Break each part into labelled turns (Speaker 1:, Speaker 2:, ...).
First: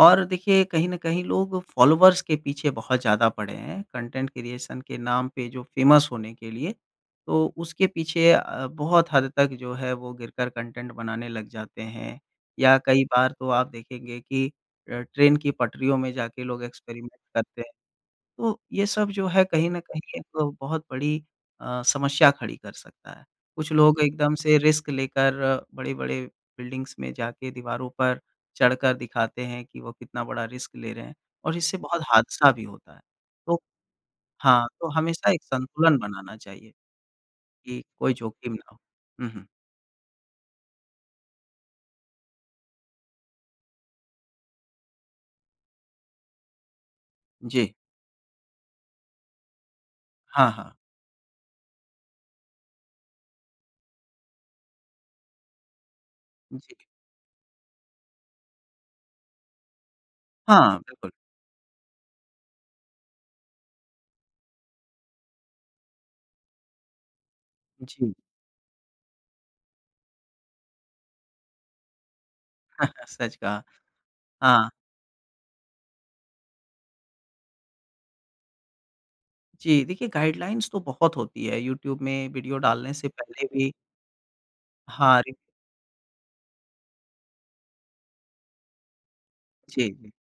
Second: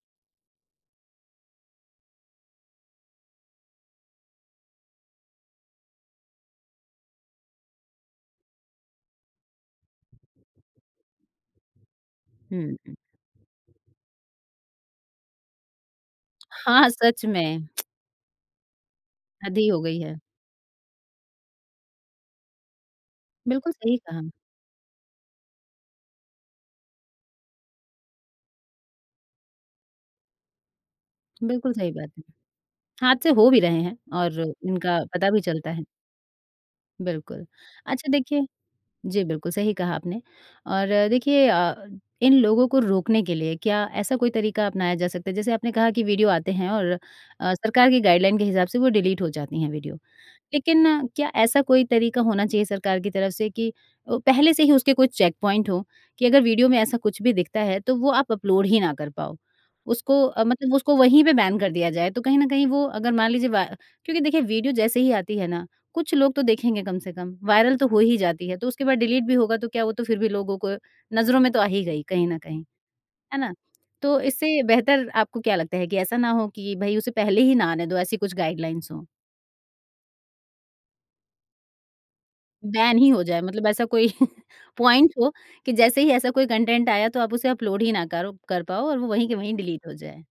Speaker 1: और देखिए कहीं न कहीं लोग फ़ॉलोअर्स के पीछे बहुत ज़्यादा पड़े हैं। कंटेंट क्रिएशन के नाम पे जो फेमस होने के लिए। तो उसके पीछे अ, बहुत हद तक जो है, वो गिरकर कंटेंट बनाने लग जाते हैं या
Speaker 2: हुँ, हुँ।
Speaker 1: कई बार तो आप देखेंगे कि अ, ट्रेन की पटरियों में जाके लोग
Speaker 2: हाँ, हाँ,
Speaker 1: एक्सपेरिमेंट
Speaker 2: सच
Speaker 1: करते
Speaker 2: में।
Speaker 1: हैं। तो ये सब जो है,
Speaker 2: हद ही
Speaker 1: कहीं न
Speaker 2: हो गई है।
Speaker 1: कहीं एक बहुत बड़ी अ, समस्या खड़ी कर सकता है। कुछ
Speaker 2: बिल्कुल सही
Speaker 1: लोग
Speaker 2: कहा।
Speaker 1: एकदम से रिस्क लेकर, बड़े-बड़े बिल्डिंग्स में जा के दीवारों पर चढ़ कर दिखाते हैं कि वो कितना बड़ा रिस्क ले रहे हैं और
Speaker 2: बिल्कुल
Speaker 1: इससे
Speaker 2: सही
Speaker 1: बहुत
Speaker 2: बात है।
Speaker 1: हादसा भी होता है
Speaker 2: हादसे हो भी
Speaker 1: तो
Speaker 2: रहे हैं और
Speaker 1: हाँ, तो
Speaker 2: इनका पता
Speaker 1: हमेशा
Speaker 2: भी
Speaker 1: एक
Speaker 2: चलता है।
Speaker 1: संतुलन बनाना चाहिए
Speaker 2: बिल्कुल,
Speaker 1: कि
Speaker 2: अच्छा
Speaker 1: कोई
Speaker 2: देखिए
Speaker 1: जोखिम ना हो,
Speaker 2: जी
Speaker 1: हुँ, हुँ।
Speaker 2: बिल्कुल सही कहा आपने और देखिए अ, इन लोगों को रोकने के लिए क्या ऐसा कोई तरीका अपनाया जा सकता है? जैसे आपने कहा की वीडियो आते हैं और अ,
Speaker 1: जी।
Speaker 2: सरकार की गाइडलाइन के हिसाब से वो डिलीट हो जाती हैं वीडियो।
Speaker 1: हाँ, हाँ।
Speaker 2: लेकिन क्या ऐसा कोई तरीका होना चाहिए सरकार की तरफ से कि अ, पहले से ही उसके कोई चेकपॉइंट हों कि अगर वीडियो
Speaker 1: जी।
Speaker 2: में ऐसा कुछ भी दिखता है, तो वो आप अपलोड ही ना कर पाओ। उसको अ, मतलब
Speaker 1: हाँ,
Speaker 2: उसको
Speaker 1: बिल्कुल।
Speaker 2: वहीं पे बैन कर दिया जाए तो कहीं न कहीं वो अगर मान लीजिए वा क्योंकि देखिए वीडियो जैसे ही आती है ना कुछ लोग तो देखेंगे कम से कम, वायरल तो हो
Speaker 1: जी।
Speaker 2: ही जाती है तो उसके बाद डिलीट भी होगा तो क्या वो तो फिर भी लोगों को नज़रों में तो आ ही गई कहीं न कहीं
Speaker 1: सच
Speaker 2: है ना,
Speaker 1: कहा।
Speaker 2: तो इससे
Speaker 1: हाँ।
Speaker 2: बेहतर आपको क्या लगता है कि ऐसा ना हो कि भई उसे पहले ही ना आने दो ऐसी कुछ गाइडलाइंस हों?
Speaker 1: जी, देखिए गाइडलाइंस तो बहुत होती हैं। यूट्यूब में वीडियो डालने
Speaker 2: बैन
Speaker 1: से
Speaker 2: ही हो जाए।
Speaker 1: पहले
Speaker 2: मतलब
Speaker 1: भी।
Speaker 2: ऐसा कोई पॉइंट
Speaker 1: हाँ,
Speaker 2: हो
Speaker 1: रि
Speaker 2: कि जैसे ही ऐसा कोई कंटेंट आया तो आप उसे अपलोड ही ना करो कर पाओ और वो वहीं के वहीं डिलीट
Speaker 1: जी,
Speaker 2: हो
Speaker 1: जी।
Speaker 2: जाए।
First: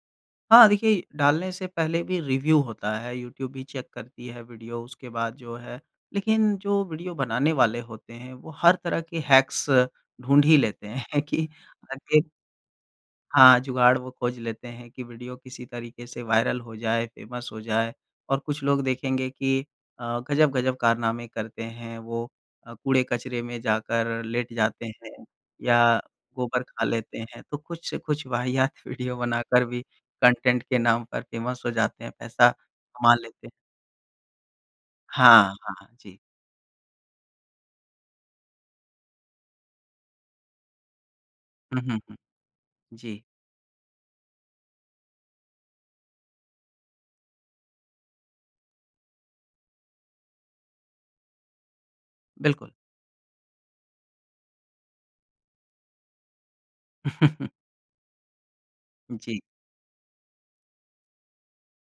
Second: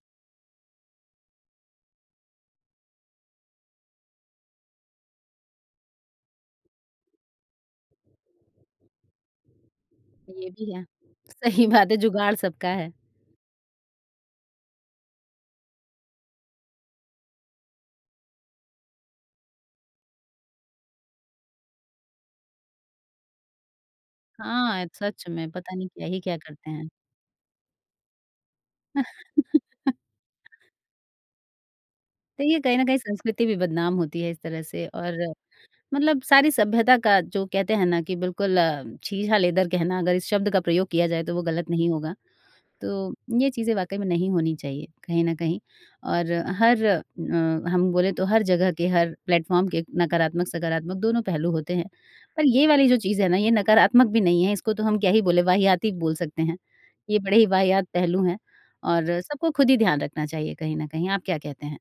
Speaker 1: हाँ, देखिए डालने से पहले भी रिव्यू होता है। यूट्यूब भी चेक करती है वीडियो उसके बाद जो है। लेकिन जो वीडियो बनाने वाले होते हैं, वो हर तरह के हैक्स
Speaker 2: अ,
Speaker 1: ढूँढ
Speaker 2: ये
Speaker 1: ही
Speaker 2: भी है।
Speaker 1: लेते हैं कि
Speaker 2: सही बात है
Speaker 1: आगे
Speaker 2: जुगाड़ सबका है।
Speaker 1: हाँ, जुगाड़ वो खोज लेते हैं कि वीडियो किसी तरीके से वायरल हो जाए, फेमस हो जाए और कुछ लोग देखेंगे कि अ, गजब-गजब कारनामे करते हैं। वो अ, कूड़े कचरे में जाकर लेट जाते
Speaker 2: हाँ,
Speaker 1: हैं
Speaker 2: सच में पता नहीं
Speaker 1: या
Speaker 2: क्या ही क्या
Speaker 1: गोबर
Speaker 2: करते
Speaker 1: खा
Speaker 2: हैं।
Speaker 1: लेते हैं। तो कुछ-कुछ वाहियात वीडियो बनाकर भी कंटेंट के नाम पर फेमस हो जाते हैं,
Speaker 2: तो
Speaker 1: पैसा
Speaker 2: ये कहीं न कहीं
Speaker 1: कमा
Speaker 2: संस्कृति
Speaker 1: लेते हैं।
Speaker 2: भी बदनाम होती है इस तरह से और
Speaker 1: हाँ, हाँ, जी।
Speaker 2: मतलब सारी सभ्यता का जो कहते हैं ना कि बिल्कुल अ, छीछालेदर कहना अगर इस शब्द का प्रयोग किया जाए, तो वो गलत
Speaker 1: हुँ,
Speaker 2: नहीं
Speaker 1: हुँ,
Speaker 2: होगा।
Speaker 1: हुँ,
Speaker 2: तो
Speaker 1: जी।
Speaker 2: ये चीज़ें वाक़ई में नहीं होनी चाहिए कहीं न कहीं और हर अ, हम बोलें तो हर जगह के हर प्लेटफॉर्म के नकारात्मक, सकारात्मक दोनों पहलू होते हैं। पर ये
Speaker 1: बिल्कुल।
Speaker 2: वाली जो चीज़ है ना ये नकारात्मक भी नहीं है, इसको तो हम क्या ही बोले वाहियात बोल सकते हैं। ये बड़े ही वाहियात पहलू हैं और
Speaker 1: जी।
Speaker 2: सबको खुद ही ध्यान रखना चाहिए कहीं न कहीं आप क्या कहते हैं?